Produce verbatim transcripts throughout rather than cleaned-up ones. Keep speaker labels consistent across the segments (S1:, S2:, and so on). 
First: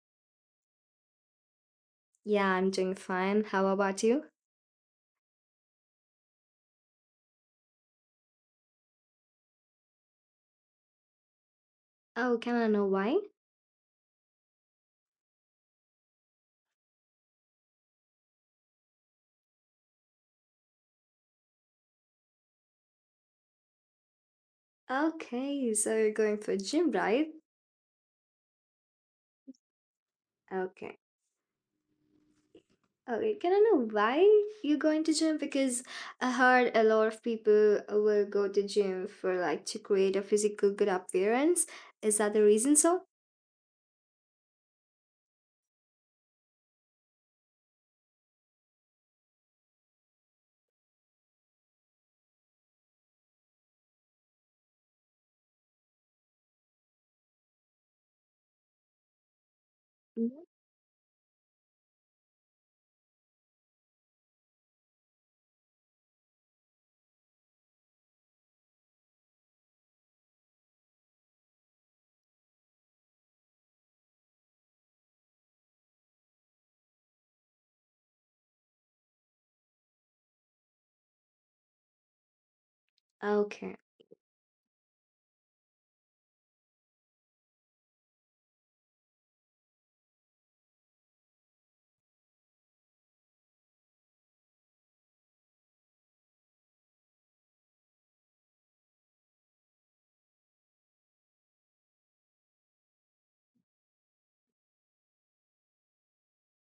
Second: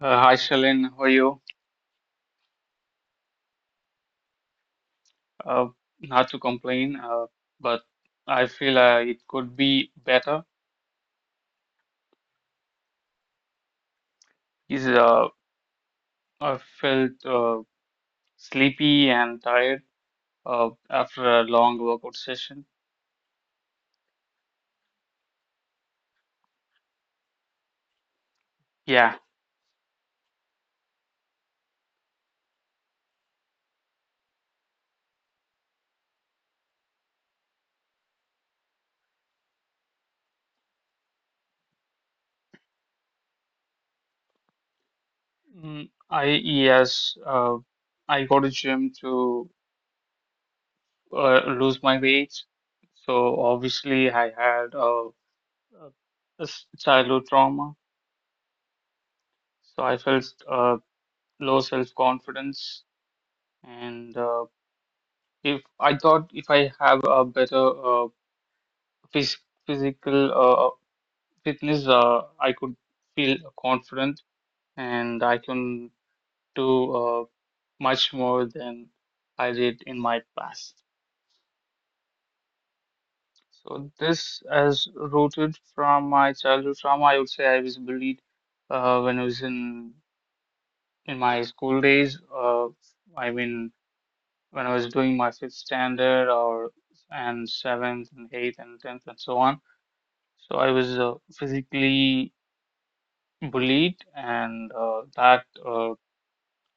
S1: Uh, hi, Shalin. How are you?
S2: Yeah, I'm doing fine. How about you?
S1: Uh, Not to complain, uh, but I feel uh, it could be better.
S2: Oh, can I know why?
S1: Is uh, I felt uh, sleepy and tired uh, after a long workout session.
S2: Okay, so you're going for gym, right?
S1: Yeah,
S2: Okay. Okay, can I know why you're going to gym? Because I heard a lot of people will go to gym for like to create a physical good appearance. Is that the reason so?
S1: mm, I yes, uh, I go to gym to uh, lose my weight. So obviously, I had uh, a a s- childhood trauma, so I felt
S2: Mhm.
S1: uh, low self-confidence and. Uh, If I thought if I have a better uh, phys physical uh, fitness, uh, I could feel confident and I can do uh, much more than I did in my past.
S2: Okay.
S1: So this is rooted from my childhood trauma. I would say I was bullied uh, when I was in in my school days. Uh, I mean, when I was doing my fifth standard or and seventh and eighth and tenth and so on. So I was uh, physically bullied, and uh, that uh,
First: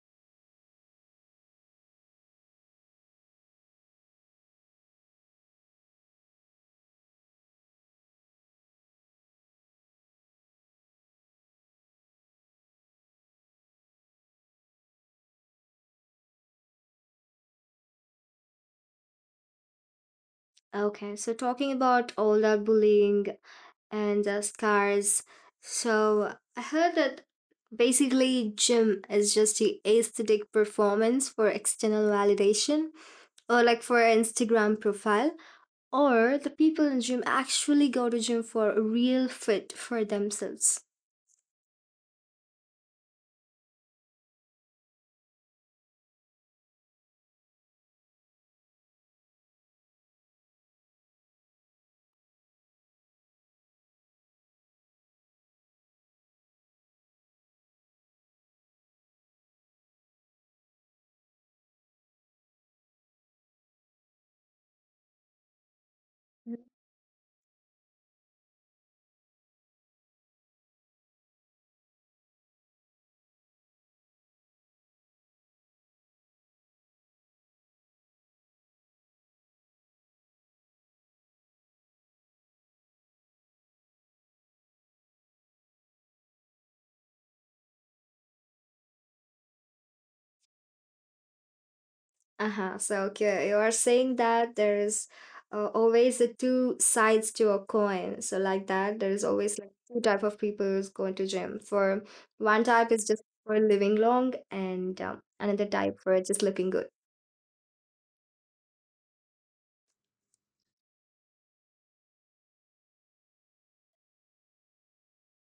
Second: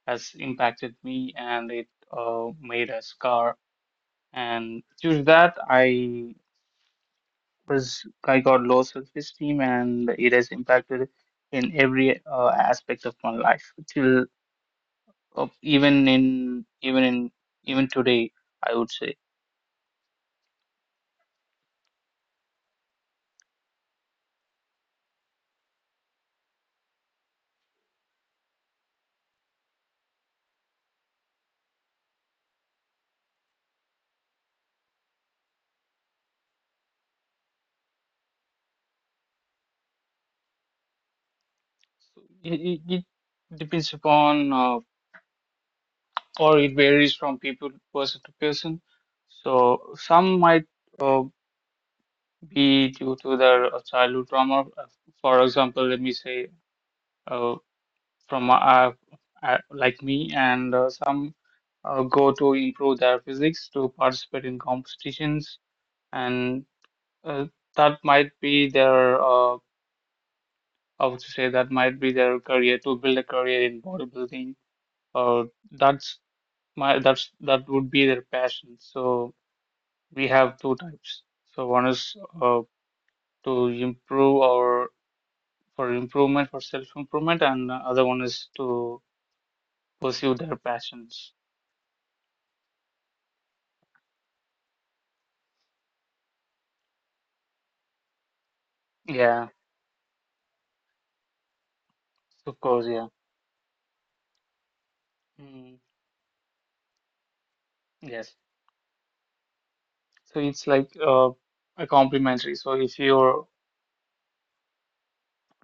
S1: has impacted me, and it uh, made a scar. And due to that, I was I got low self-esteem, and it has impacted in every uh, aspect of my life till uh, even in even in even today, I would say.
S2: Okay, so talking about all that bullying and uh, scars, so I heard that basically, gym is just the aesthetic performance for external validation or like for an Instagram profile. Or the people in gym actually go to gym for a real fit for themselves.
S1: So It, it, it depends upon uh, or it varies from people person to person. So some might uh, be due to their uh, childhood trauma. Uh, For example, let me say uh, from uh, uh, like me, and uh, some uh, go to improve their physics to participate in competitions, and uh, that might be their uh, I would say that might be their career to build a career in bodybuilding, or that's my that's that would be their passion. So we have two types. So one is uh, to improve our for improvement for self improvement, and the other one is to pursue their passions.
S2: Uh-huh. So okay, you are saying that there is uh, always the two sides to a coin. So like that, there is
S1: Yeah,
S2: always like two type of people who's going to gym. For
S1: of
S2: one
S1: course,
S2: type
S1: yeah.
S2: is just for living long, and um, another
S1: Mm,
S2: type for just looking good.
S1: yes. So it's like uh, a complementary. So if you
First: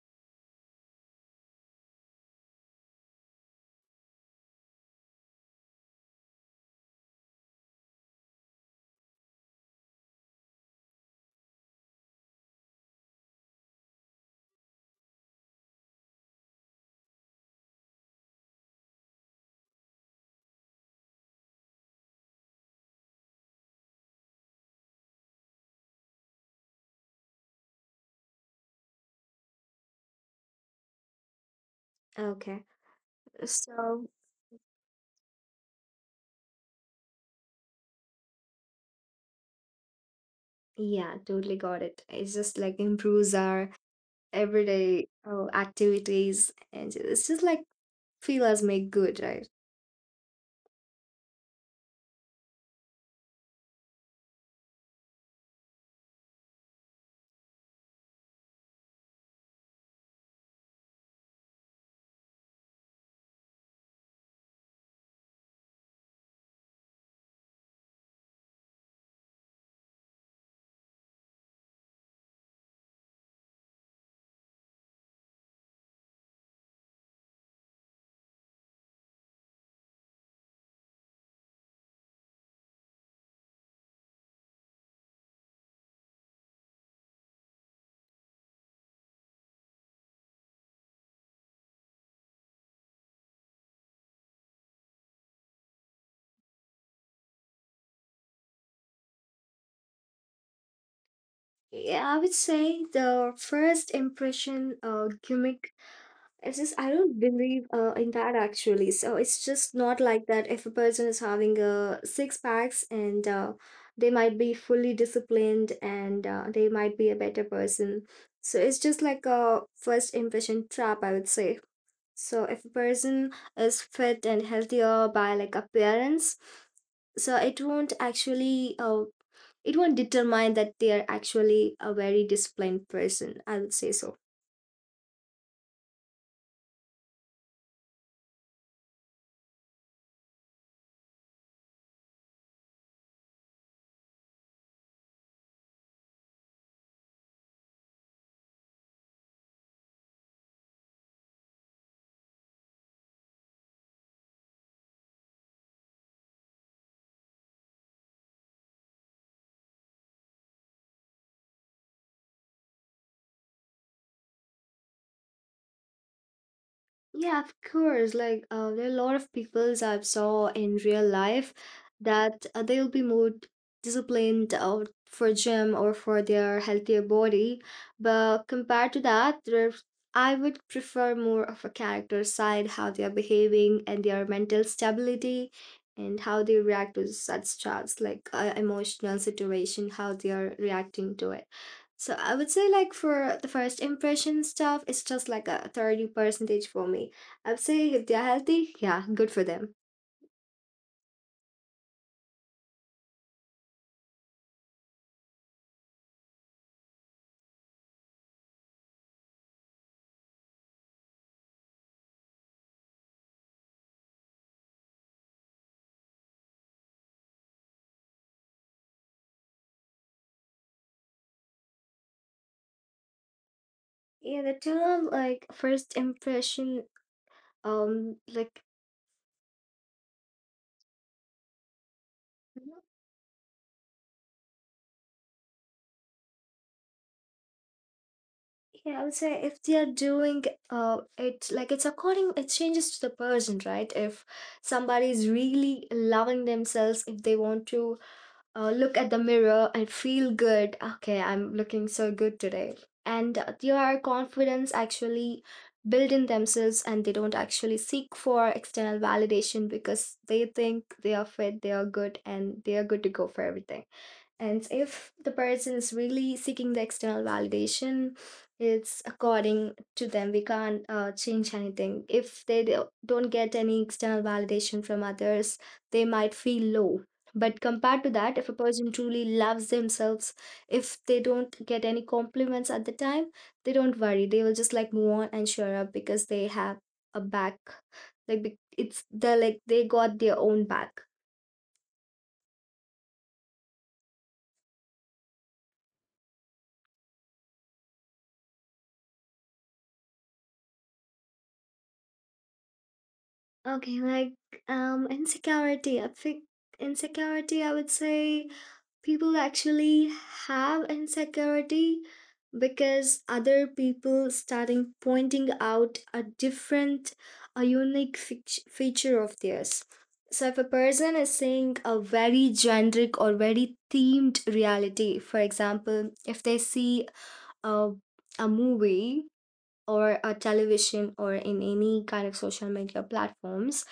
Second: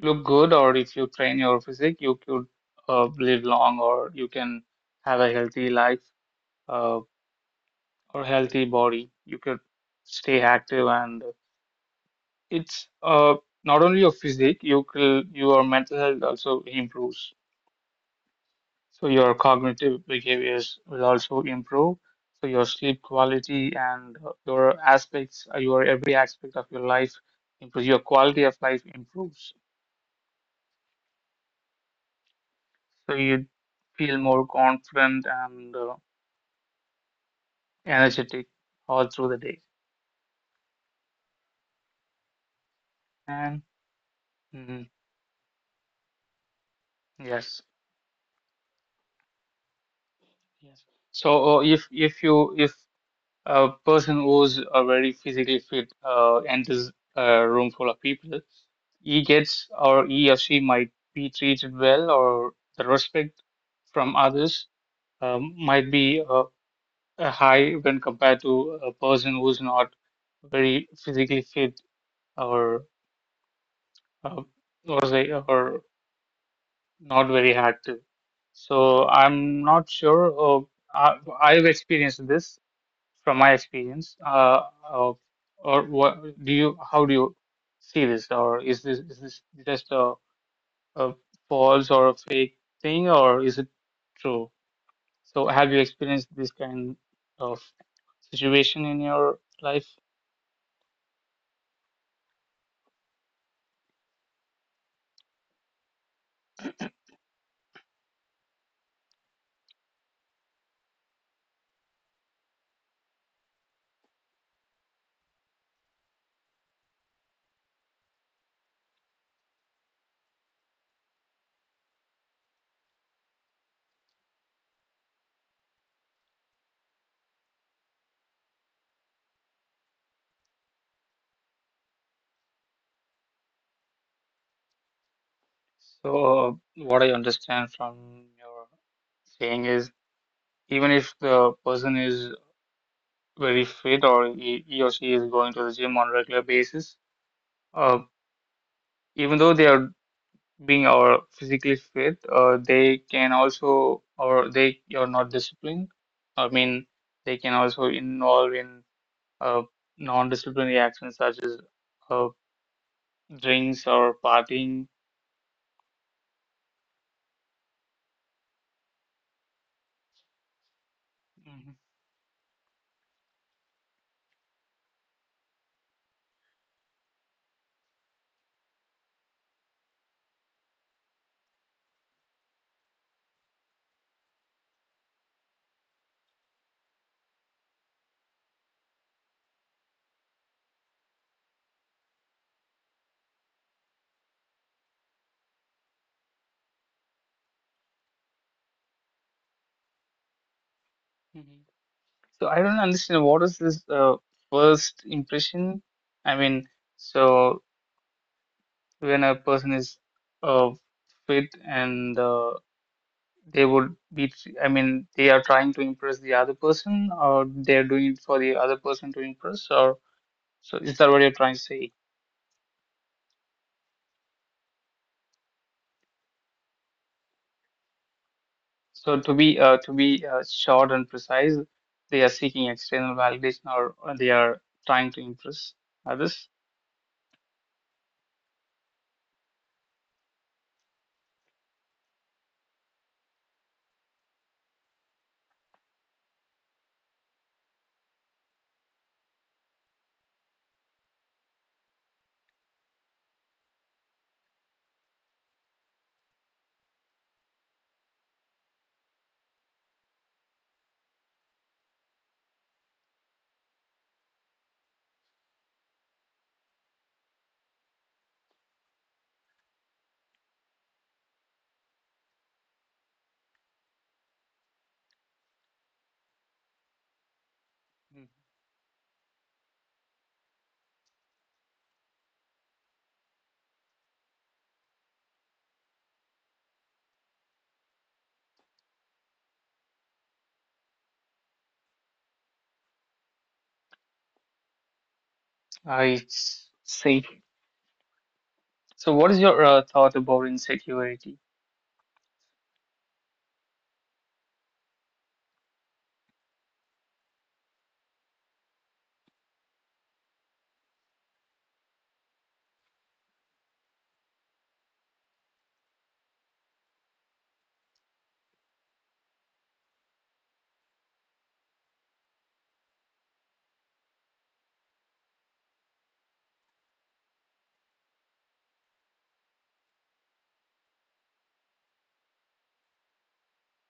S1: look good or if you train your physique, you could uh, live long or you can have a healthy life uh, or healthy body. You could stay active and it's uh, not only your physique, you will, your mental health also improves. So your cognitive behaviors will also improve. So your sleep quality and uh, your aspects, uh, your every aspect of your life improves. Your quality of life improves.
S2: Okay.
S1: So you
S2: So
S1: feel more confident and uh, energetic all through the day.
S2: yeah, totally got it. It's just like improves
S1: And
S2: our
S1: mm,
S2: everyday uh, activities, and it's just like
S1: yes,
S2: feel us make good, right?
S1: yes. So uh, if if you if a person who's uh, very physically fit uh, enters a room full of people, he gets or he or she might be treated well, or the respect from others um, might be uh, uh, high when compared to a person who's not very physically fit or uh, or say or not very active. So I'm not sure. Uh, I, I've experienced this from my experience. Uh, uh, or what do you? How do you see this? Or is this is this just a, a false or a fake thing, or is it true? So have you experienced this kind of situation in your life?
S2: Yeah, I would say the first impression uh, gimmick is just I don't believe uh, in that actually. So it's just not like that. If a person is having a six packs and uh, they might be fully disciplined and uh, they might be a better person. So it's just like a first impression trap, I would say. So if a person is fit and healthier by like appearance, so it won't actually uh, it won't determine that they are actually a very disciplined person. I would say so.
S1: So uh, what I understand from your saying is even if the person is very fit or he, he or she is going to the gym on a regular basis, uh, even though they are being our physically fit, uh, they can also or they are not disciplined. I mean, they can also involve in uh, non-disciplinary actions such as uh, drinks or partying.
S2: Yeah, of course. Like, uh, there are a lot of peoples I've saw in real life
S1: Hmm.
S2: that uh, they'll be more disciplined out for gym or for their healthier body. But compared to that, there I would prefer more of a character side, how they are behaving and their mental stability and how they react to such trials, like uh, emotional situation, how they are reacting to it. So I would say like for the first impression stuff, it's just like a thirty percentage for me. I would say if they're healthy, yeah, good for them.
S1: Hmm. So I don't understand what is this uh, first impression? I mean, so when a person is uh, fit and uh, they would be, I mean, they are trying to impress the other person, or they're doing it for the other person to impress, or so is that what you're trying to say?
S2: Yeah, the term like first impression, um, like
S1: So to be uh, to be uh, short and precise, they are seeking external validation, or, or they are trying to impress others.
S2: yeah, I would say if they are doing uh it like it's according it changes to the person, right? If somebody is really loving themselves, if they want to uh, look at the mirror and feel good. Okay, I'm looking so good today. And uh, their confidence actually build in themselves and they don't actually seek for external validation because they think they are fit, they are good, and they are good to go for everything. And if the person is really seeking the external validation, it's according to them. We can't uh, change anything. If they do- don't get any external validation from others, they might feel low, but compared to
S1: Mm.
S2: that, if a person truly loves themselves, if they don't get any compliments at the time, they don't worry. They will just like move on and share up because they have a back. Like be- it's they're like they got their own back.
S1: I see. So what is your uh, thought about insecurity?
S2: Okay, like um, insecurity. I think insecurity I would say people actually have insecurity because other people starting pointing out a different a unique fea- feature of theirs, so if a person is saying a very generic or very themed reality, for example, if they see a, a movie or a television or in any kind of social media platforms,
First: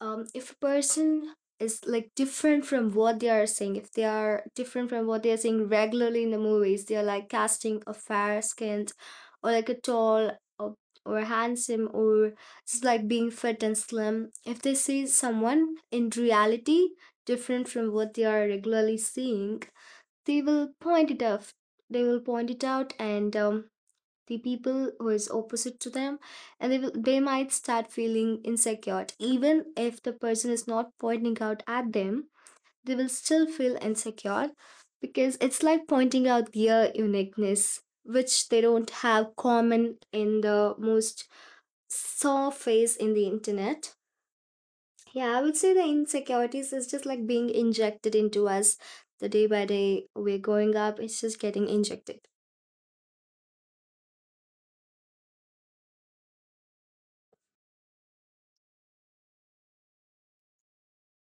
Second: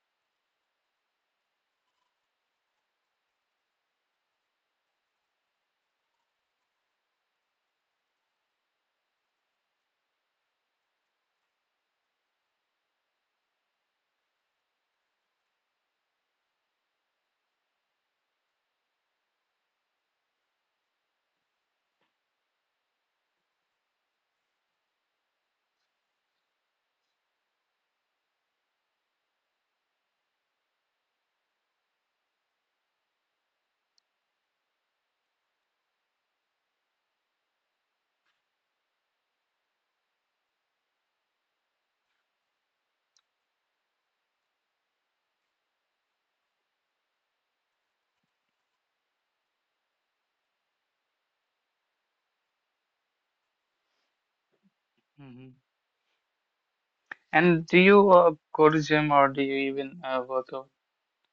S2: um, if a person is like different from what they are saying, if they are different from what they are saying regularly in the movies, they are like casting a fair skinned or like a tall or, or handsome or just like being fit and slim. If they see someone in reality different from what they are regularly seeing, they will point it out. They will point it out, and um, the people who is opposite to them and they will they might start feeling insecure even if the person is not pointing out at them, they will still feel insecure because it's like pointing out their uniqueness which they don't have common in the most saw face in the internet. Yeah, I would say the insecurities is just like being injected into us, the day by day we're going up, it's just getting injected.
S1: Hmm. And do you uh, go to gym or do you even uh, work out?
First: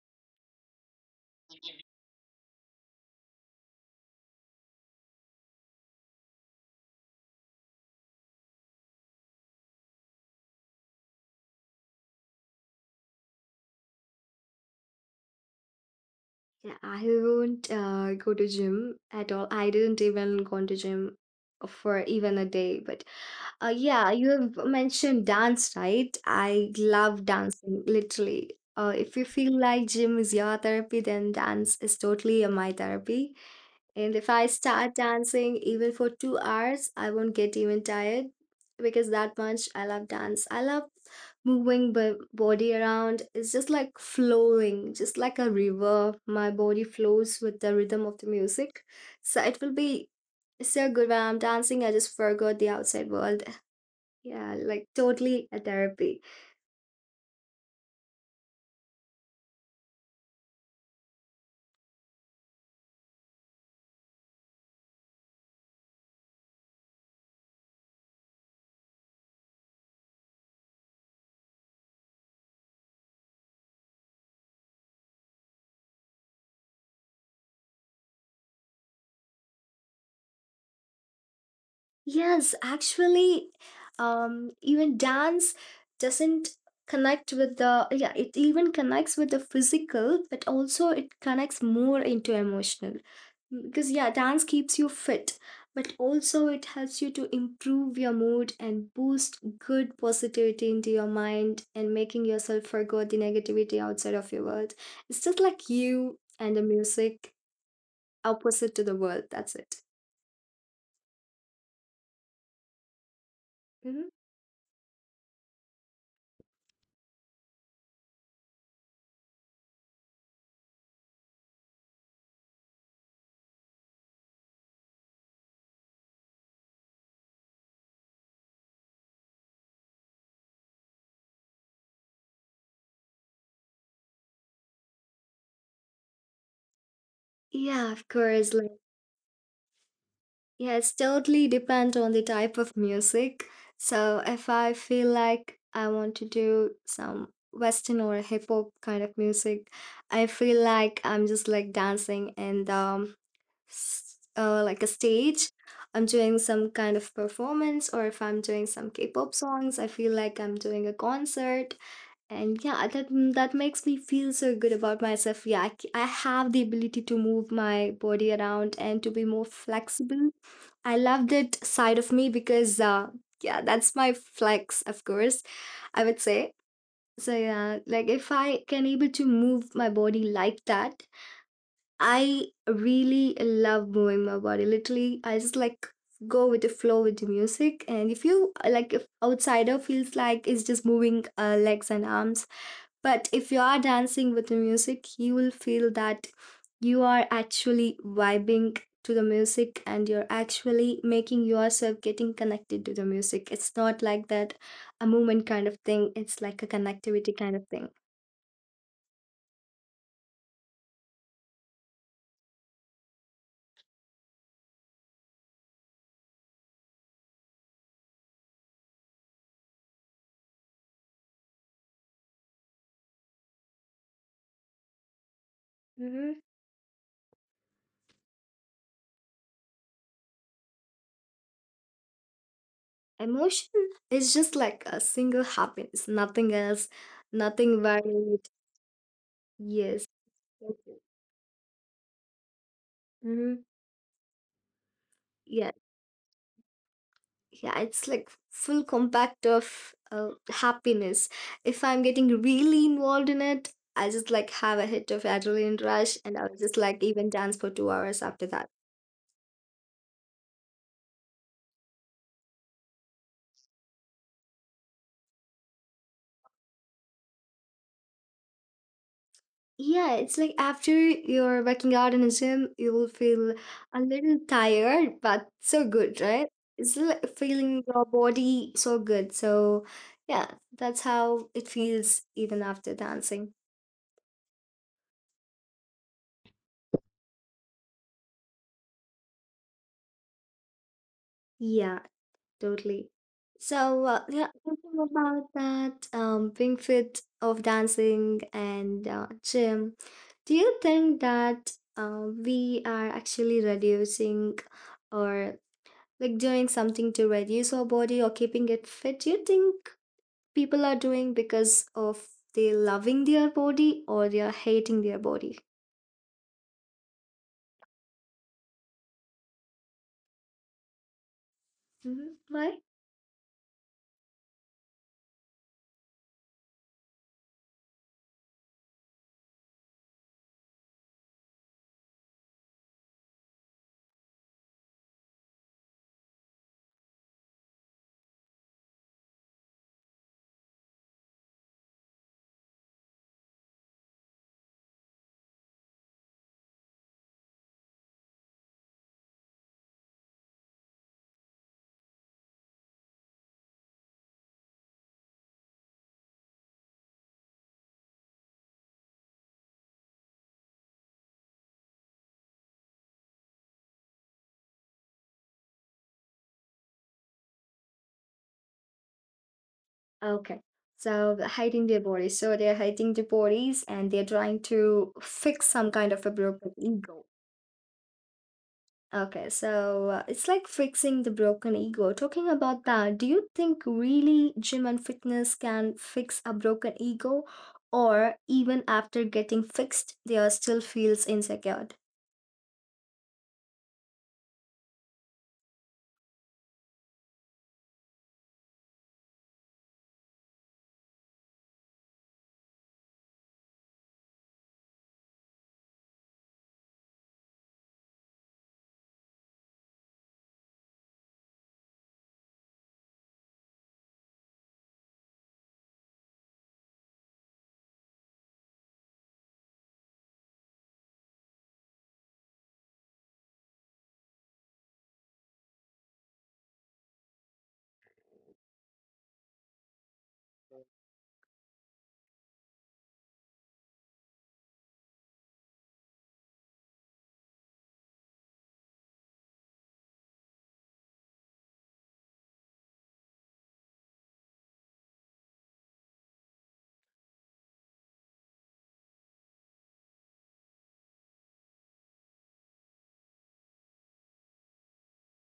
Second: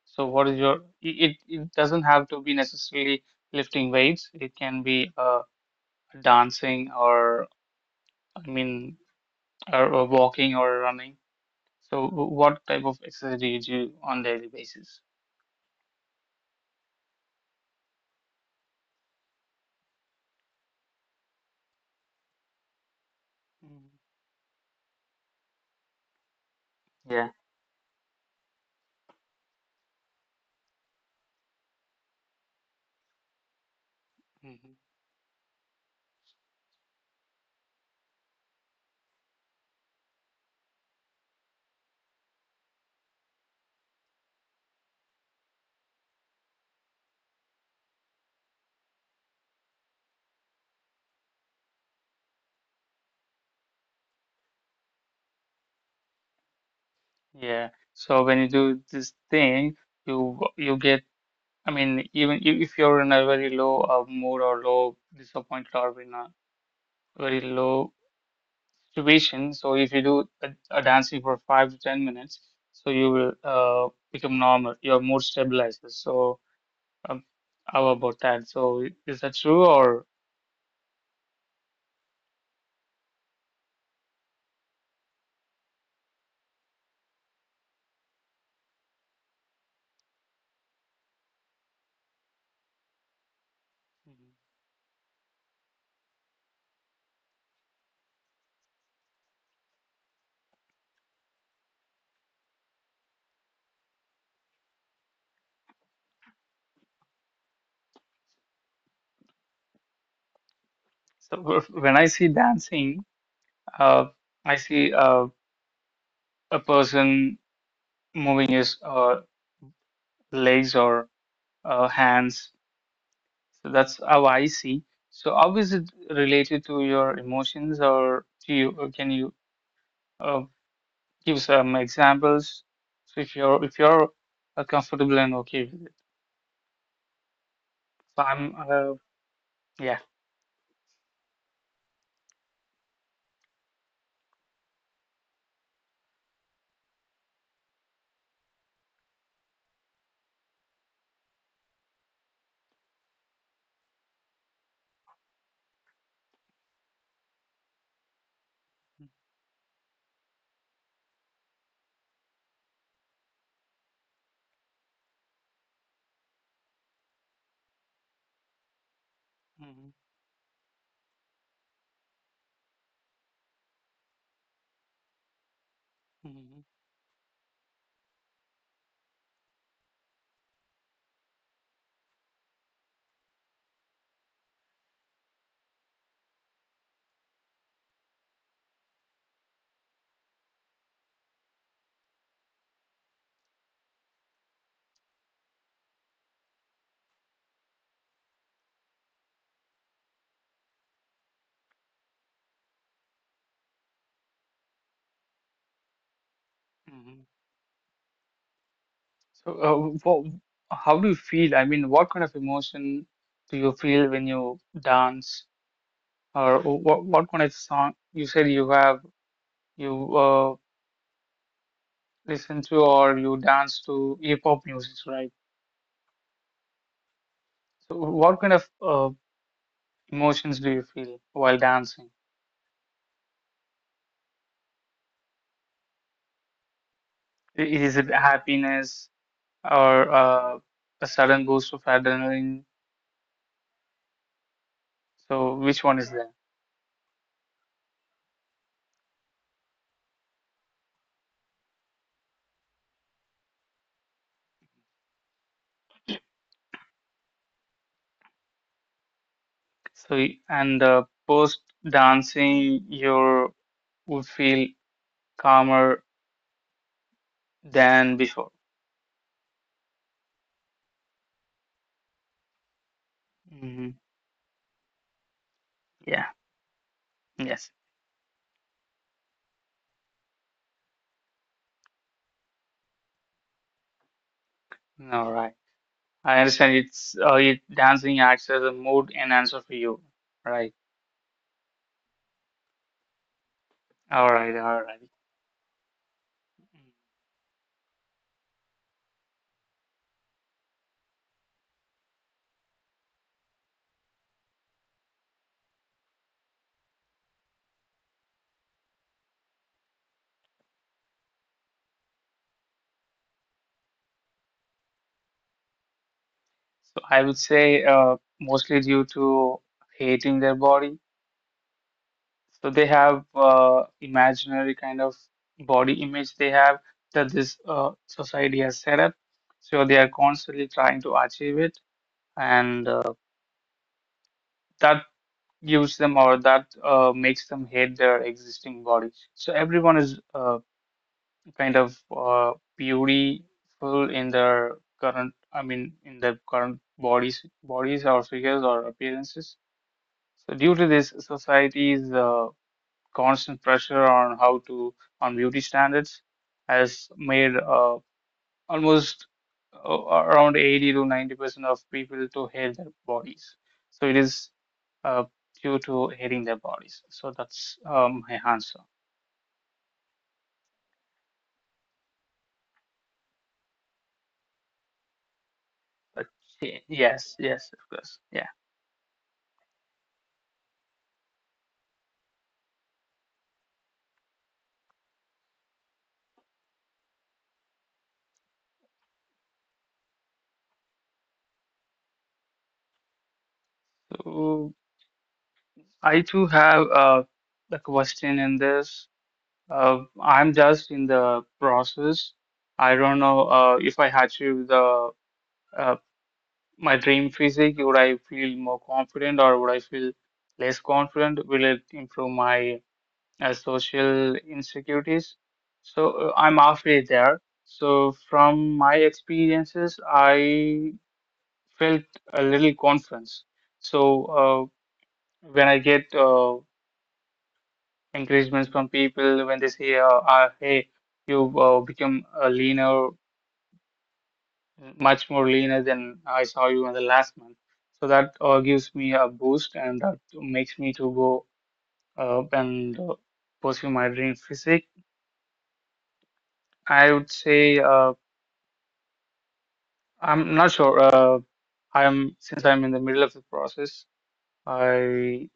S1: So what is your, i- it, it doesn't have to be necessarily lifting weights. It can be uh, dancing or, I mean, or, or walking or running. So wh- what type of exercise do you do on daily basis?
S2: Yeah, I won't uh, go to gym at all. I didn't even go to gym for even a day. But uh,
S1: Mhm.
S2: yeah, you have mentioned dance, right? I love
S1: Yeah.
S2: dancing, literally. Uh, if you feel like gym is your therapy, then dance is totally uh, my therapy. And if I
S1: Hmm.
S2: start dancing even for two hours, I won't get even tired because that much I love dance. I love moving my body around. It's just like flowing, just like a river. My body flows with the rhythm of the music. So it will be so good when I'm dancing. I just forgot the outside world. Yeah, like totally a therapy.
S1: Yeah. So when you do this thing, you you get, I mean, even if if you're in a very low uh, mood or low disappointed or in a very low situation. So if you do a, a dancing for five to ten minutes, so you will uh, become normal. Your mood stabilizes. So um, how about that? So is that true or?
S2: Yes, actually, um, even dance doesn't connect with the, yeah, it even connects with the physical, but also it connects more into emotional. Because, yeah, dance keeps you fit, but also it helps you to improve your mood and boost good positivity into your mind and making yourself forget the negativity outside of your world. It's just like you and the music opposite to the world. That's it.
S1: So wh- when I see dancing, uh,
S2: Mhm.
S1: I see uh, a person moving his uh, legs or uh, hands. So that's how I see. So how is it related to your emotions or do you, or can you uh, give some examples. So if you're if you're uh, comfortable and okay with it.
S2: Yeah, of
S1: So
S2: course.
S1: I'm uh, yeah.
S2: Yeah, it's totally depend on the type of music. So if I feel like I want to do some Western or hip hop kind of music, I feel like I'm just like dancing and um s- uh, like a stage. I'm doing some kind of performance, or if I'm doing some K-pop songs, I feel like I'm doing a concert. And yeah, that mm, that makes me feel so good about myself. Yeah, I, c- I have the ability to move my body around and to be more
S1: Hmm.
S2: flexible. I love that side of me because, uh, yeah, that's my flex, of course, I would say.
S1: Hmm.
S2: So, yeah, like if I can able to move my body like that, I really love moving my body. Literally, I just like go with the flow with the music. And if you like, if outsider feels like it's just moving uh, legs and arms, but if you are dancing with the music, you will feel that you are actually vibing to the music and you're actually making yourself getting connected to the music. It's not like that a movement kind of thing, it's like a
S1: Hmm.
S2: connectivity kind of thing.
S1: So uh, wha- how do you feel? I mean, what kind of emotion do you feel when you dance, or what what kind of song you said you have you uh, listen to or you dance to hip hop music, right? So what kind of uh, emotions do you feel while dancing?
S2: Emotion is just like a single happiness, nothing else,
S1: I-
S2: nothing
S1: Is it
S2: varied.
S1: happiness?
S2: Yes.
S1: Or uh, a sudden boost of adrenaline.
S2: Mm-hmm.
S1: So
S2: Yeah.
S1: which one is there?
S2: Yeah. It's like full compact of uh, happiness. If I'm getting really involved in it, I just like have a hit of adrenaline rush and I'll just like even dance for two hours after that.
S1: So y- and uh, post dancing, you would feel calmer than before.
S2: Yeah, it's like after you're working out in a gym, you will feel
S1: Hmm.
S2: a little tired, but so good,
S1: Yeah.
S2: right? It's like
S1: Yes.
S2: feeling your body so good. So, yeah, that's how it feels even after dancing.
S1: All right. I understand. It's uh, it Dancing acts as a mood enhancer for you, right?
S2: Yeah, totally. So, uh,
S1: All
S2: yeah,
S1: right. All
S2: thinking
S1: right.
S2: about that, um, being fit of dancing and uh, gym, do you think that uh, we are actually reducing? Or like doing something to reduce our body or keeping it fit, do you think people are doing because of they loving their body or they are hating their body?
S1: So I would say uh, mostly due to hating their body.
S2: Hmm,
S1: So
S2: why?
S1: they have uh, imaginary kind of body image they have that this uh, society has set up. So they are constantly trying to achieve it, and uh, that gives them or that uh, makes them hate their existing body. So everyone is uh, kind of uh, beautiful in their current, I mean, in their current bodies, bodies or figures or appearances. So due to this, society's uh, constant pressure on how to on beauty standards has made uh, almost uh, around eighty to ninety percent of people to hate their bodies. So it is uh, due to hating their bodies. So that's um, my answer.
S2: Okay, so the hating their body, so they're hating their bodies and they're trying to fix some kind
S1: But
S2: of a broken
S1: y-
S2: ego.
S1: yes, yes, of course, yeah.
S2: Okay, so uh, it's like fixing the broken ego. Talking about that, do you think really gym and fitness can fix a broken ego, or even after getting fixed, they are still feels insecure?
S1: So I too have uh, a question in this. Uh, I'm just in the process. I don't know uh, if I had to the uh, my dream physique? Would I feel more confident or would I feel less confident? Will it improve my uh, social insecurities? So uh, I'm halfway there. So from my experiences, I felt a little confidence. So uh, when I get uh, encouragements from people, when they say, uh, uh, "Hey, you uh, become a leaner," much more leaner than I saw you in the last month. So that uh, gives me a boost and that makes me to go uh, and uh, pursue my dream physique. I would say uh, I'm not sure. Uh, I'm Since I'm in the middle of the process, I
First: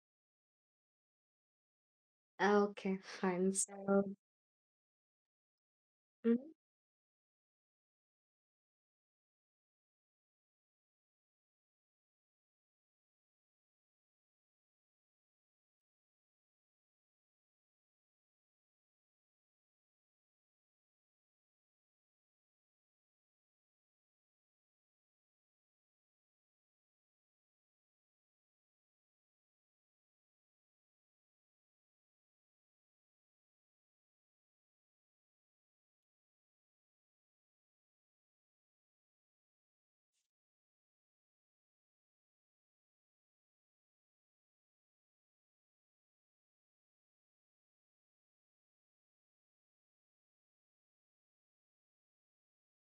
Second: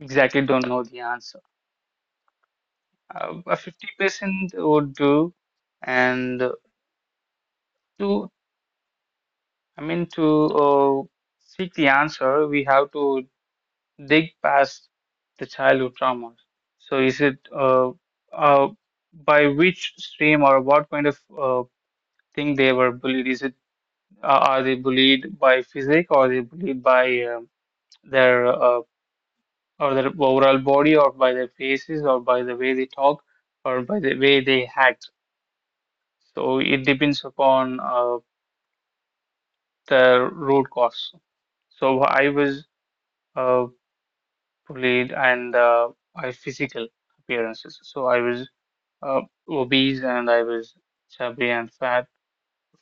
S1: exactly don't know the answer.
S2: Okay,
S1: Uh,
S2: fine.
S1: a
S2: So,
S1: fifty percent would do,
S2: mhm,
S1: and to I mean to uh, seek the answer, we have to dig past the childhood traumas. So is it uh, uh, by which stream or what kind of uh, thing they were bullied? Is it uh, are they bullied by physique or are they bullied by um their uh, or their overall body or by their faces or by the way they talk or by the way they act? So it depends upon uh, the root cause. So I was uh, bullied and uh, my physical appearances. So I was uh, obese and I was chubby and fat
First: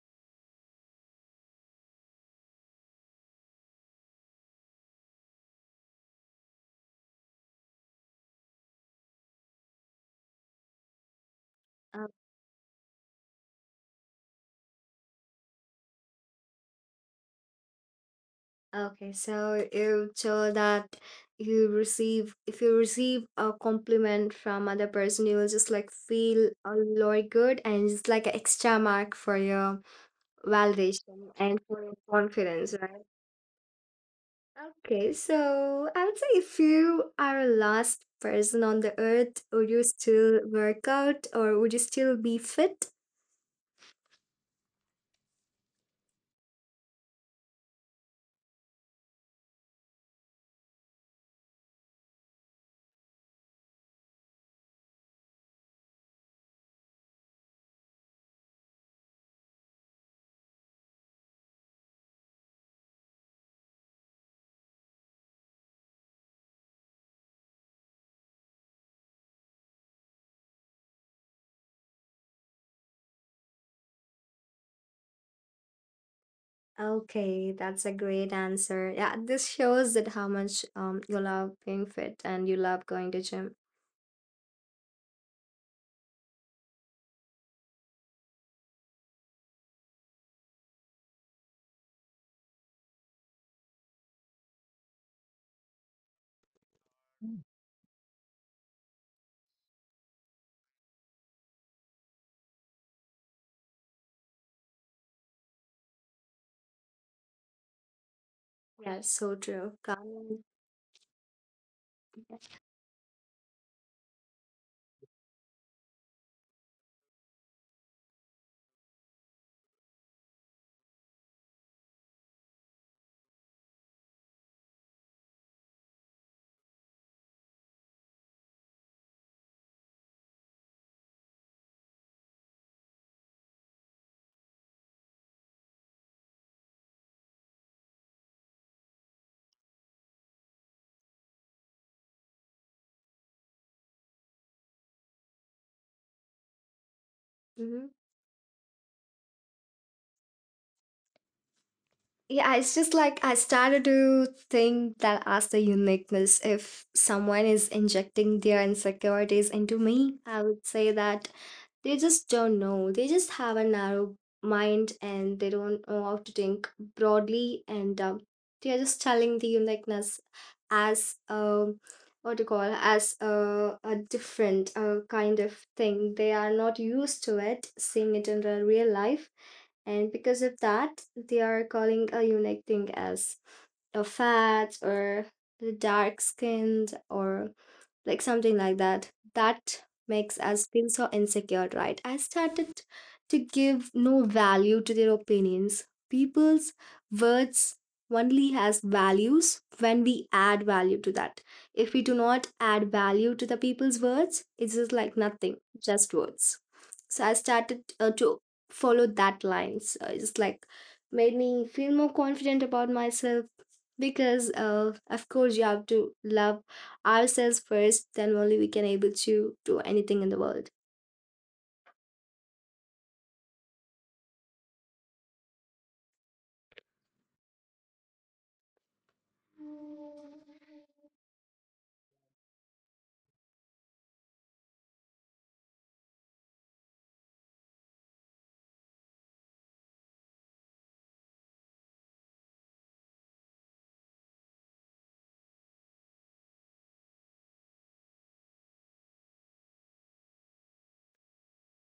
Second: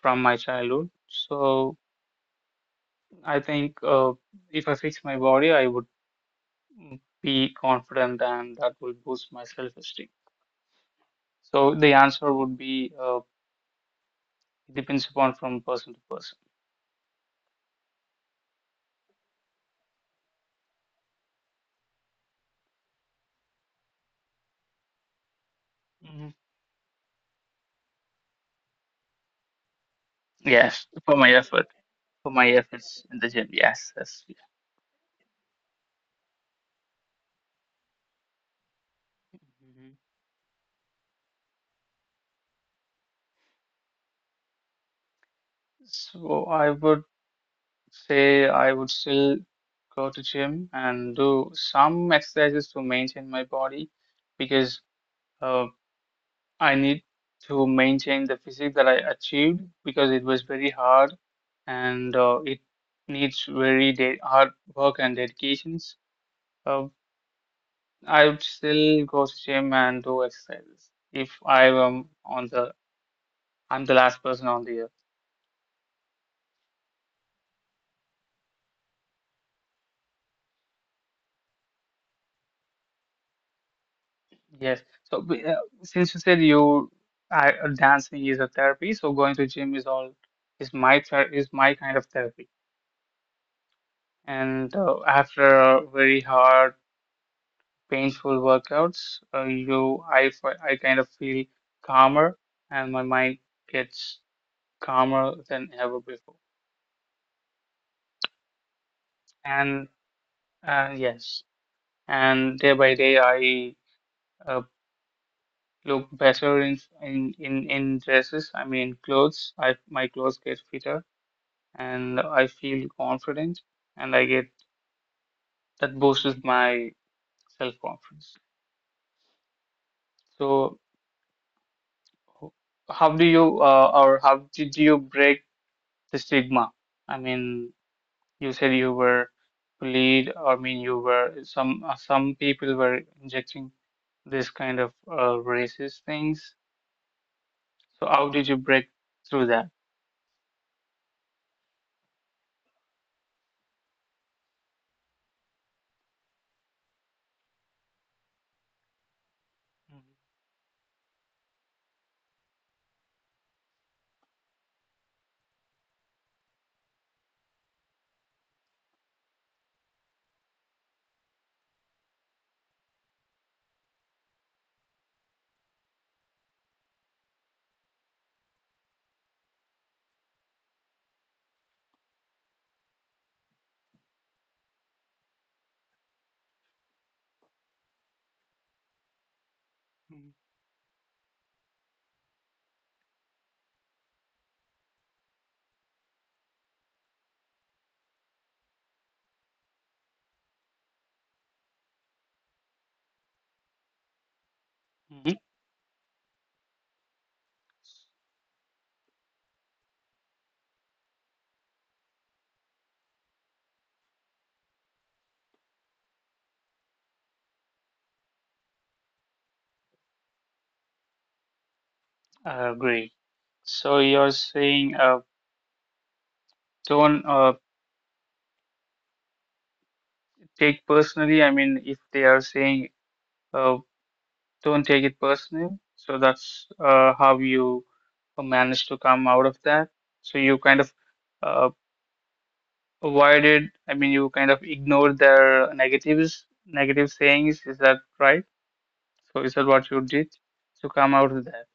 S1: from my childhood. So I think uh, if I fix my body, I would be confident and that will boost my self-esteem. So the
S2: uh,
S1: answer would be uh, depends upon from person to person.
S2: okay, so you told that you receive if you receive a compliment from other person, you will just like
S1: Mhm.
S2: feel a lot good and it's like an extra mark for your
S1: Yes, for
S2: validation
S1: my
S2: and
S1: effort,
S2: for your
S1: for my
S2: confidence, right?
S1: efforts in the gym. Yes, yes, yes.
S2: Okay, so I would say if you are a last person on the earth, would you
S1: Mhm.
S2: still work out or would you still be fit?
S1: So I would say I would still go to gym and do some exercises to maintain my body because uh, I need to maintain the physique that I achieved because it was very hard and uh, it needs very de hard work and dedications. Uh, I would still go to gym and do exercises if I am on the I'm the last person on the earth.
S2: Okay, that's a great answer. Yeah, this shows that how much um, you love being fit and you love going to gym.
S1: Yes. So b- uh, since you said you I, uh, dancing is a therapy, so going to gym is all is my ther is my kind of therapy. And uh, after a very hard painful workouts, uh, you I, fi- I kind of feel calmer and my mind gets calmer than ever before.
S2: Yeah, so true.
S1: And
S2: Got it.
S1: uh, yes, and day by day I uh, look better in, in in in dresses. I mean clothes. I my clothes get fitter and I feel confident and I get that boosts my self-confidence. So h- how do you uh, or how did you break the stigma? I mean, you said you were bullied. I mean, you were some uh, some people were injecting this kind of uh, racist things.
S2: Mhm.
S1: So how did you break through that?
S2: Yeah, it's just like I started to think that as the uniqueness, if someone is injecting their insecurities into me, I would say that they just don't know. They just have a narrow mind and they don't know how to think broadly, and um, they are just telling the uniqueness as a what do you call as a, a different uh, kind of thing. They are not used to it, seeing it in the real life, and because of that, they are calling a unique thing as a fat or the dark skinned or like something like that that makes us feel so insecure, right? I started to give no value to their opinions. People's words only has values when we add value to that. If we do not add value to the people's words, it's just like
S1: Mm-hmm.
S2: nothing, just words. So I started uh, to follow that line, so it's just like made me feel more confident about myself, because uh, of course you have to love ourselves first, then only we can able to do anything in the world.
S1: I agree. So you're saying uh, don't uh, take personally. I mean, if they are saying uh, don't take it personal, so that's uh, how you uh, managed to come out of that. So you kind of uh, Why did, I mean, you kind of ignored their negatives, negative sayings. Is that right? So is that what you did to come out of that?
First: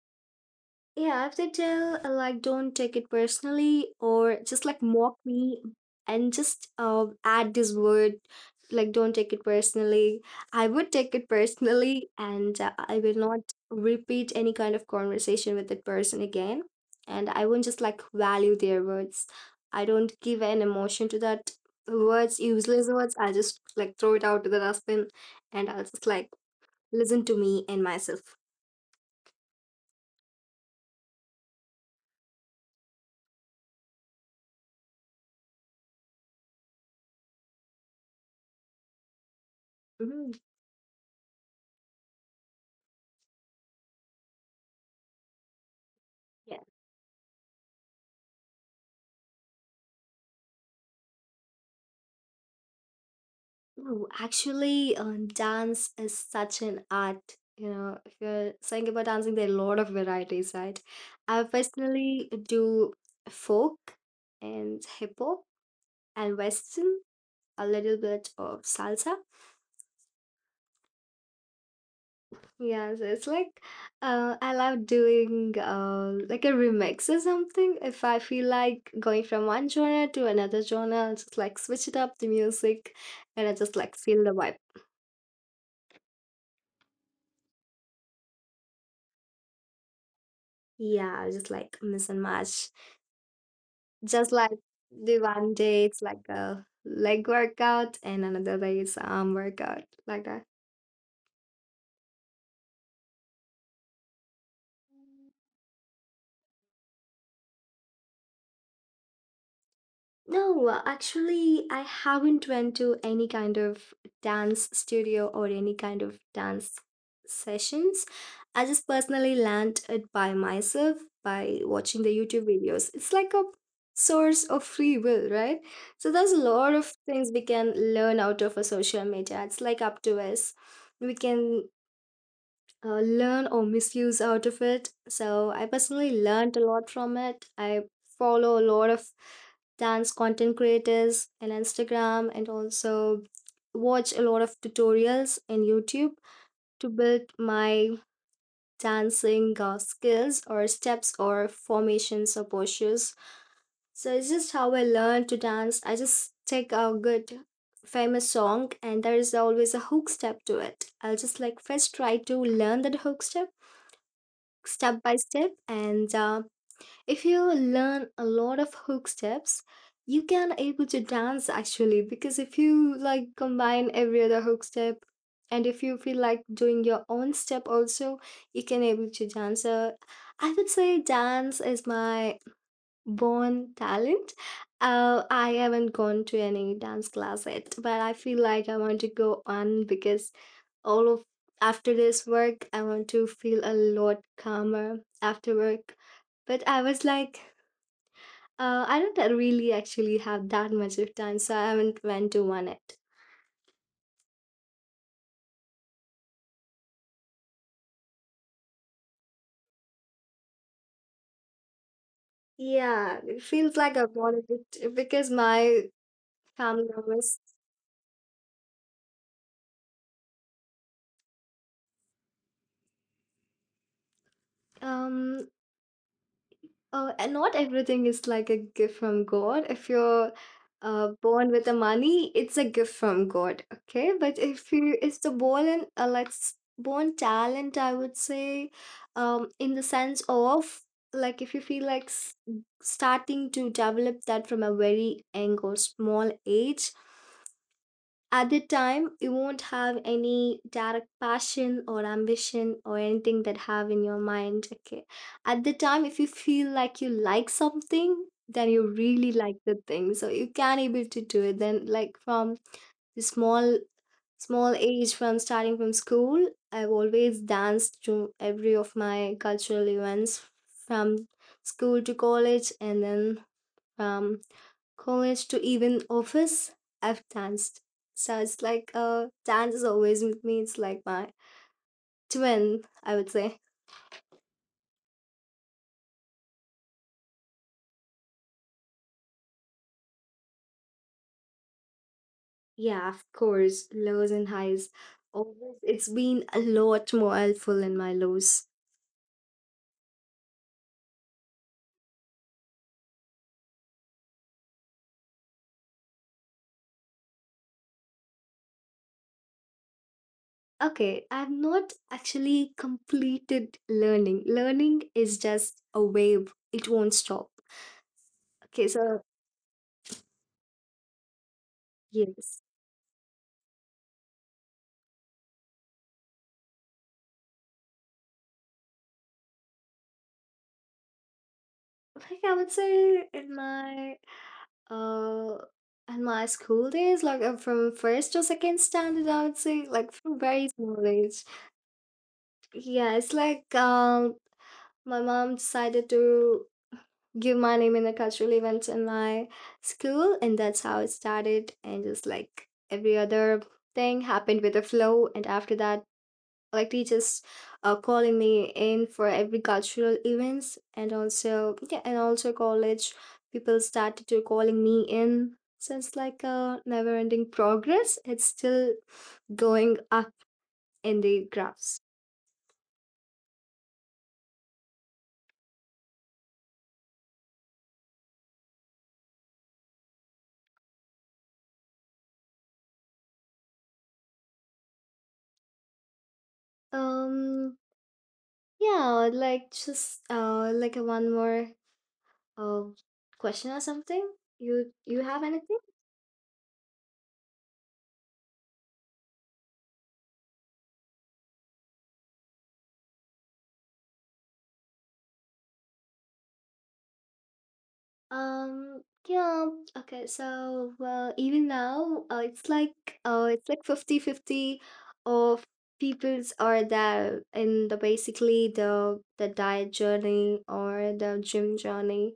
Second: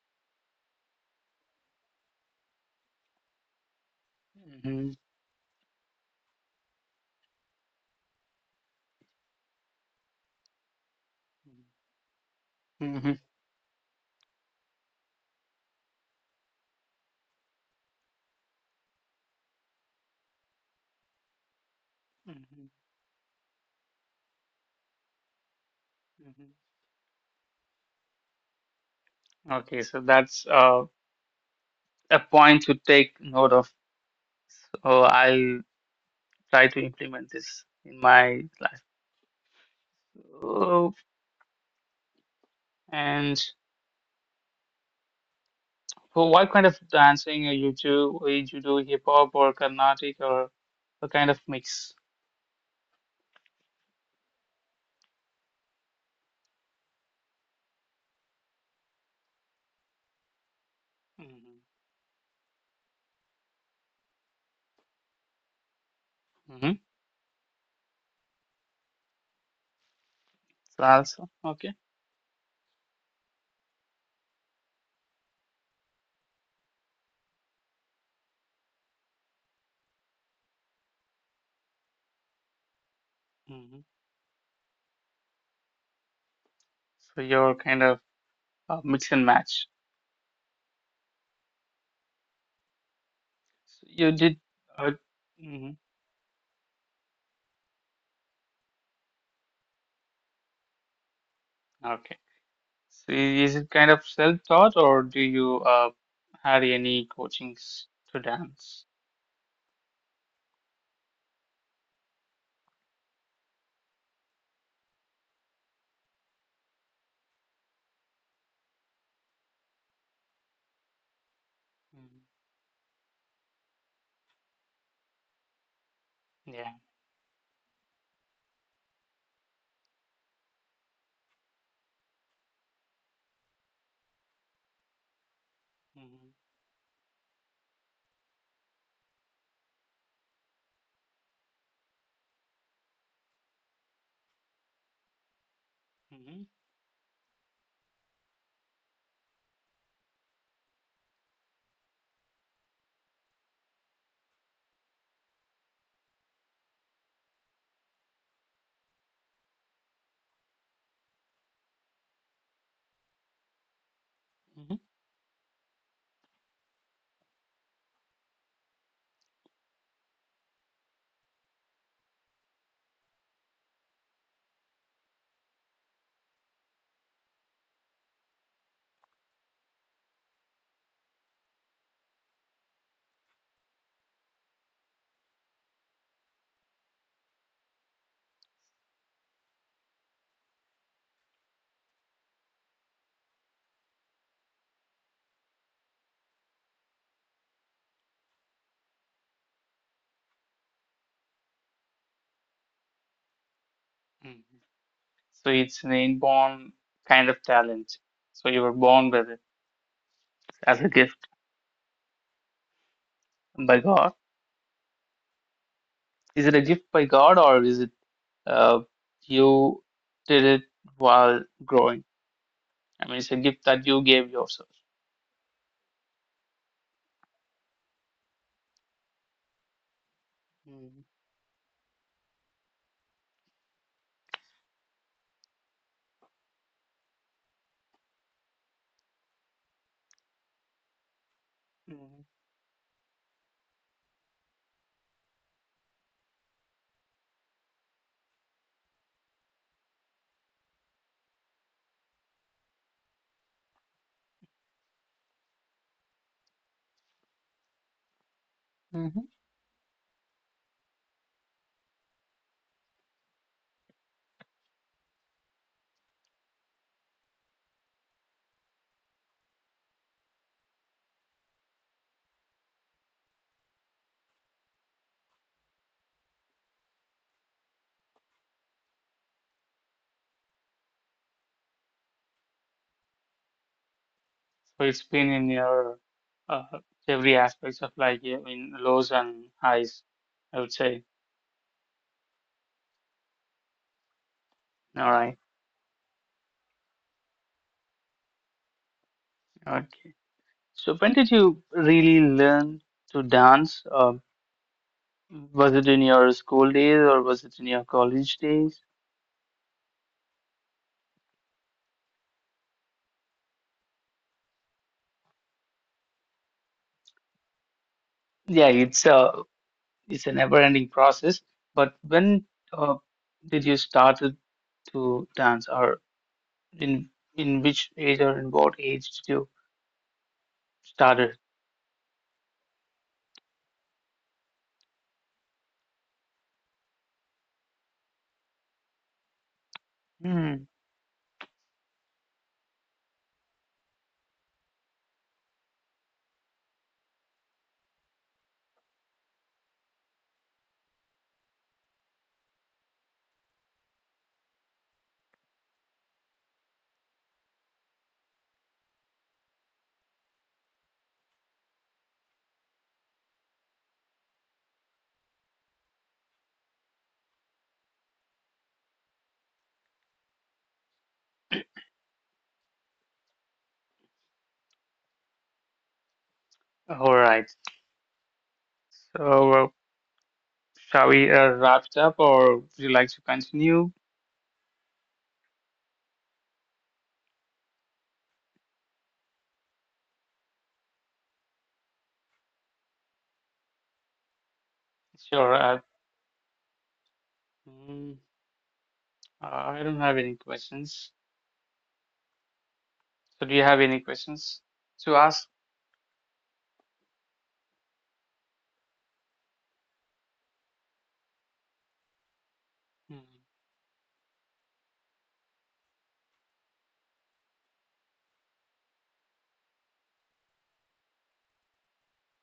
S2: Yeah, if they tell uh, like don't take it personally or just like
S1: hmm
S2: mock me and just uh, add this word like don't take it personally, I would take it personally and uh,
S1: hmm
S2: I
S1: hmm
S2: will not repeat any kind of conversation with that person again. And I won't just like value their words. I don't give an emotion to that words,
S1: hmm
S2: useless words. I just like throw it out to the dustbin, and I'll just like listen to me and myself.
S1: Okay, so that's uh, a point to take note of. So I'll try to implement this in my life.
S2: Mhm.
S1: Oh, and so what
S2: Yeah.
S1: kind of dancing are you do? Or you do hip hop or Carnatic or a kind of mix?
S2: Oh, actually, um, dance is such an art. You know, if you're saying about dancing, there are a lot of varieties, right? I personally do folk and hip hop and
S1: Mm-hmm.
S2: western, a little bit of salsa.
S1: Salsa, okay.
S2: Yeah, so it's like uh, I love doing uh, like a remix or something. If I feel like going from one genre to another genre, I'll just like switch it up the music, and I just like feel the vibe.
S1: So you're kind of uh, mix and match.
S2: Yeah, just like miss and match.
S1: So you
S2: Just
S1: did.
S2: like
S1: Uh,
S2: the one
S1: mhm,
S2: day it's like a leg workout and another day it's arm workout like that.
S1: Okay. So i- is it kind of self-taught, or do you uh, had any coachings to dance?
S2: No, uh, actually, I haven't went to any kind of dance studio or any kind of dance sessions. I just personally learned it by myself by watching the
S1: Mhm.
S2: YouTube videos. It's like a source of free will, right? So there's a
S1: Yeah.
S2: lot of things we can learn out of a social media. It's like up to us. We can uh, learn or misuse out of it. So I personally learned a lot from it. I follow a lot of dance content creators on Instagram and also watch a lot of tutorials in YouTube
S1: Mm-hmm.
S2: to build my dancing uh, skills or steps or formations or postures. So it's just how I learn to dance. I just take a good famous song, and there is always a hook step to it. I'll just like first try to learn that hook step,
S1: hmm
S2: step by step, and uh, if you learn a lot of hook steps, you can able to dance actually, because if you like combine every other hook step, and if you feel like doing your own step also, you can able to dance. So I would say dance is my born talent. Uh, I haven't gone to any dance class yet, but I feel like I want to go on because all of after this work, I want to feel a lot calmer after work. But I was like, uh, I don't really actually have that much of time, so I haven't went to one yet.
S1: hmm So it's an inborn kind of talent. So you were born with it as a gift
S2: Yeah, it feels
S1: by
S2: like I
S1: God.
S2: wanted it because my
S1: Is it a
S2: family
S1: gift by God,
S2: always.
S1: or is it uh, you did it while growing? I mean, it's a gift that you gave yourself.
S2: Um, Uh, and not everything is like a gift from God. If you're
S1: Mm-hmm.
S2: uh, born with the money, it's a gift from God. Okay, but if you it's the born and uh, let's born talent, I would say, um, in the sense of, like, if you feel like
S1: Mm-hmm.
S2: s- starting to develop that from a very young or small age. At the time you won't have any direct passion or ambition or anything that have in your mind. Okay, at the time if you feel like you like something, then you really like the thing, so you can able to do it. Then like from the small small age, from starting from school, I've always danced to every of my cultural events, from school to college, and then from college to even office, I've danced. So it's like uh, dance is always with me. It's like my twin, I would say.
S1: So it's been in your uh, every aspects of life, yeah, in lows and highs, I would say.
S2: Yeah, of course, lows and highs.
S1: All right.
S2: Always, it's been a lot more helpful in my lows.
S1: Okay. So when did you really learn to dance? Uh, was it in your school days or was it in your college days?
S2: Okay, I've not actually completed learning. Learning is just a wave; it won't stop.
S1: Yeah,
S2: Okay,
S1: it's
S2: so
S1: a it's a never-ending process. But when
S2: yes,
S1: uh, did you started to dance, or in in which age or in what age did you started?
S2: like I would say in my Uh, and my school days, like uh, from first to second standard, I would say, like from
S1: Hmm.
S2: very small age. Yeah, it's like um, my mom decided to give my name in a cultural event in my school, and that's how it started. And just like every other thing happened with a flow, and after that, like teachers uh, calling me in for every cultural events, and also, yeah, and also college people started to calling me in. So it's like a never ending progress, it's still going up in the graphs.
S1: All right. So, uh, shall we uh, wrap it up, or would you like to continue?
S2: um yeah, like, just uh like a one more uh question or something. You you have
S1: Sure.
S2: anything?
S1: Uh, mm, uh, I don't have any questions. So, do you have any questions to ask?
S2: Um, yeah, okay, so well, even now, uh, it's
S1: Mm.
S2: like uh, it's like fifty-fifty, of peoples are there in the basically the the diet journey or the gym journey.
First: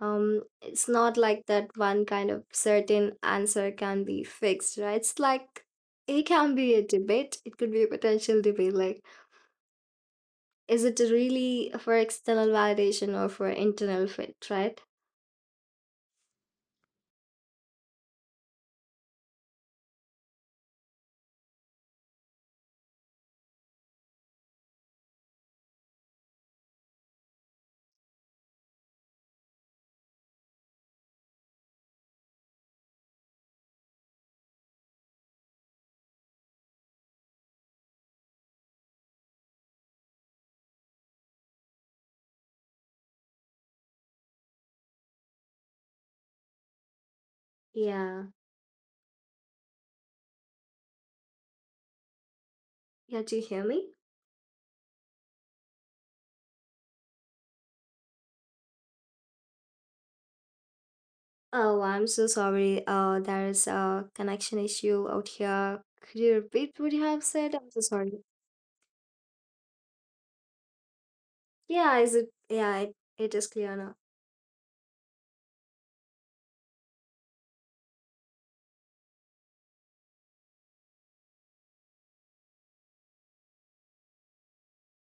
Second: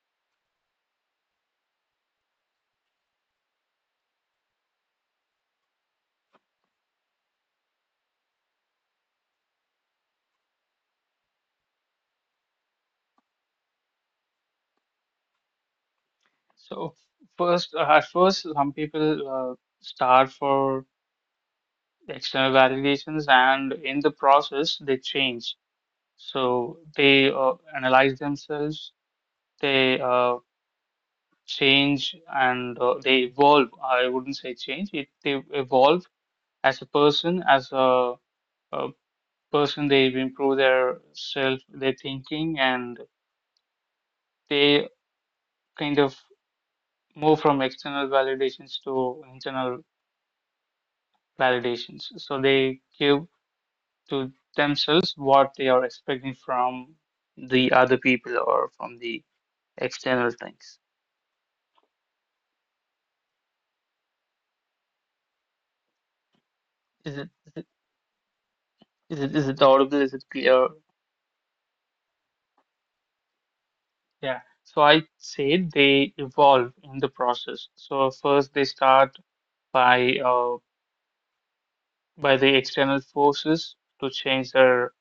S2: Um, it's not like that one kind of certain answer can be fixed, right? It's like it can be a debate. It could be a potential debate, like is it really for external validation or for internal fit, right?
S1: So, first, uh, at first, some people uh, start for external validations, and in the process, they change. So, they uh, analyze themselves, they uh, change, and uh, they evolve. I wouldn't say change; it, they evolve as a person, as a, a person, they improve their self, their thinking, and they kind of move from external
S2: Yeah.
S1: validations to internal validations. So they
S2: Yeah,
S1: give
S2: do you hear me?
S1: to themselves what they are expecting from the other people or from the external things.
S2: Oh, well, I'm so sorry. Uh, there is a connection issue out here. Could you repeat what you
S1: Is
S2: have
S1: it
S2: said?
S1: is
S2: I'm
S1: it
S2: so sorry.
S1: is it, is it audible? Is it clear?
S2: Yeah, is it? Yeah, it, it is clear now.
S1: Yeah. So I say they evolve in the process. So first they start by uh, by the external forces to change their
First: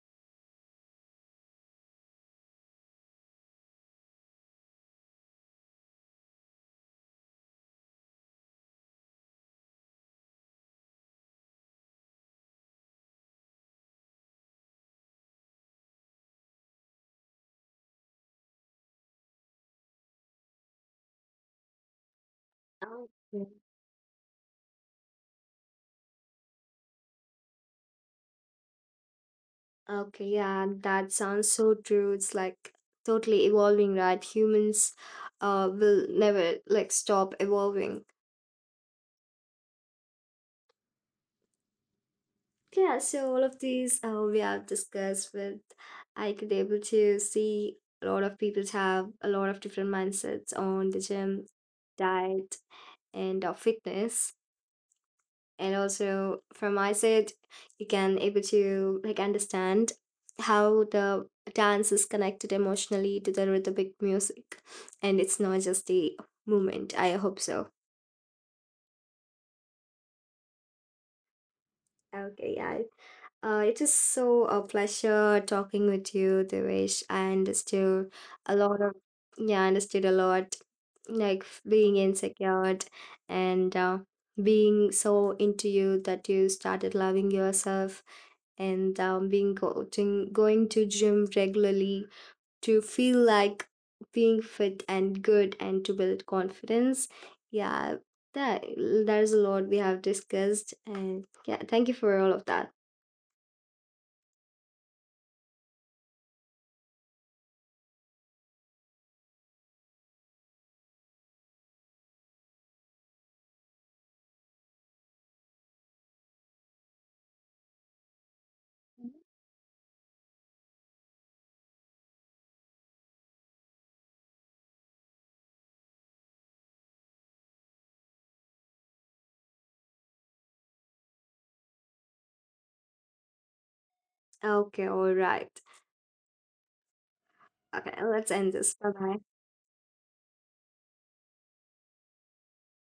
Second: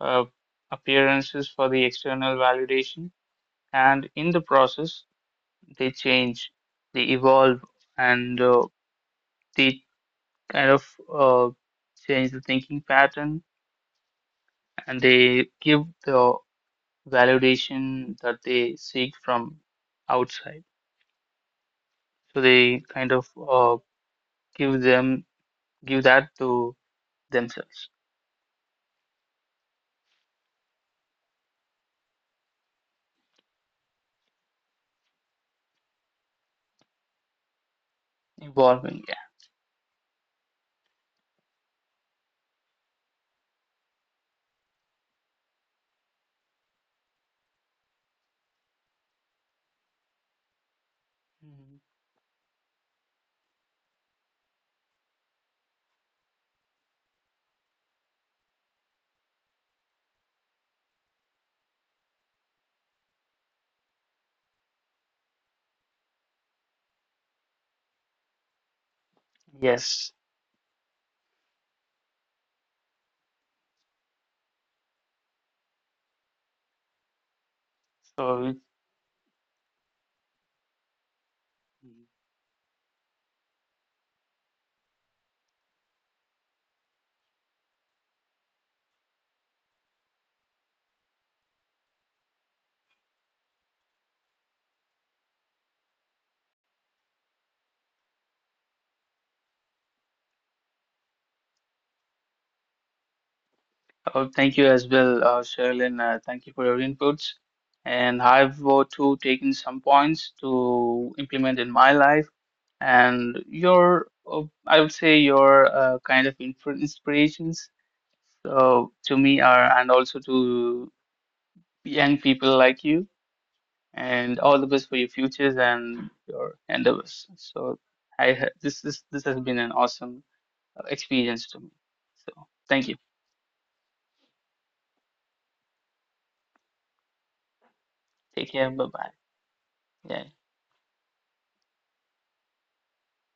S1: uh, appearances for the external validation, and in the process, they change, they evolve, and uh, they kind of uh, change the thinking pattern and they give the validation that they seek from outside. So they kind of
S2: Okay.
S1: uh, give them give that to themselves,
S2: Okay, yeah, that sounds so true. It's like totally evolving, right? Humans uh will never like stop evolving.
S1: evolving.
S2: Yeah, so all of these uh, we have discussed with. I could able to see a lot of people have a lot of different mindsets on the gym,
S1: Yeah. Mhm.
S2: diet, and uh, fitness, and also from my side you can able to like understand how the dance is connected emotionally to the rhythmic music, and it's not just the movement, I hope so.
S1: Yes.
S2: Okay, yeah, uh, it is so a pleasure talking with you, Devesh. I understood a
S1: So.
S2: lot of, yeah, I understood a lot, like f- being insecure and uh, being so into you that you started loving yourself and um, being coaching, going to gym regularly to feel like being fit and good and to build confidence. Yeah, that there's a lot we have discussed, and yeah, thank you for all of that.
S1: Oh, thank you as well, uh, Sherilyn. Uh, thank you for your inputs. And I've uh, too taken some points to implement in my life. And your, uh, I would say, your uh, kind of influ- inspirations uh, to me are, and also to young people like you. And all the best for your futures and your endeavors. So, I ha- this this this has been an awesome uh, experience to me. So, thank you.
S2: Okay, all right. Okay, let's
S1: Take
S2: end
S1: care.
S2: this.
S1: Bye
S2: Bye
S1: bye.
S2: bye.
S1: Yeah.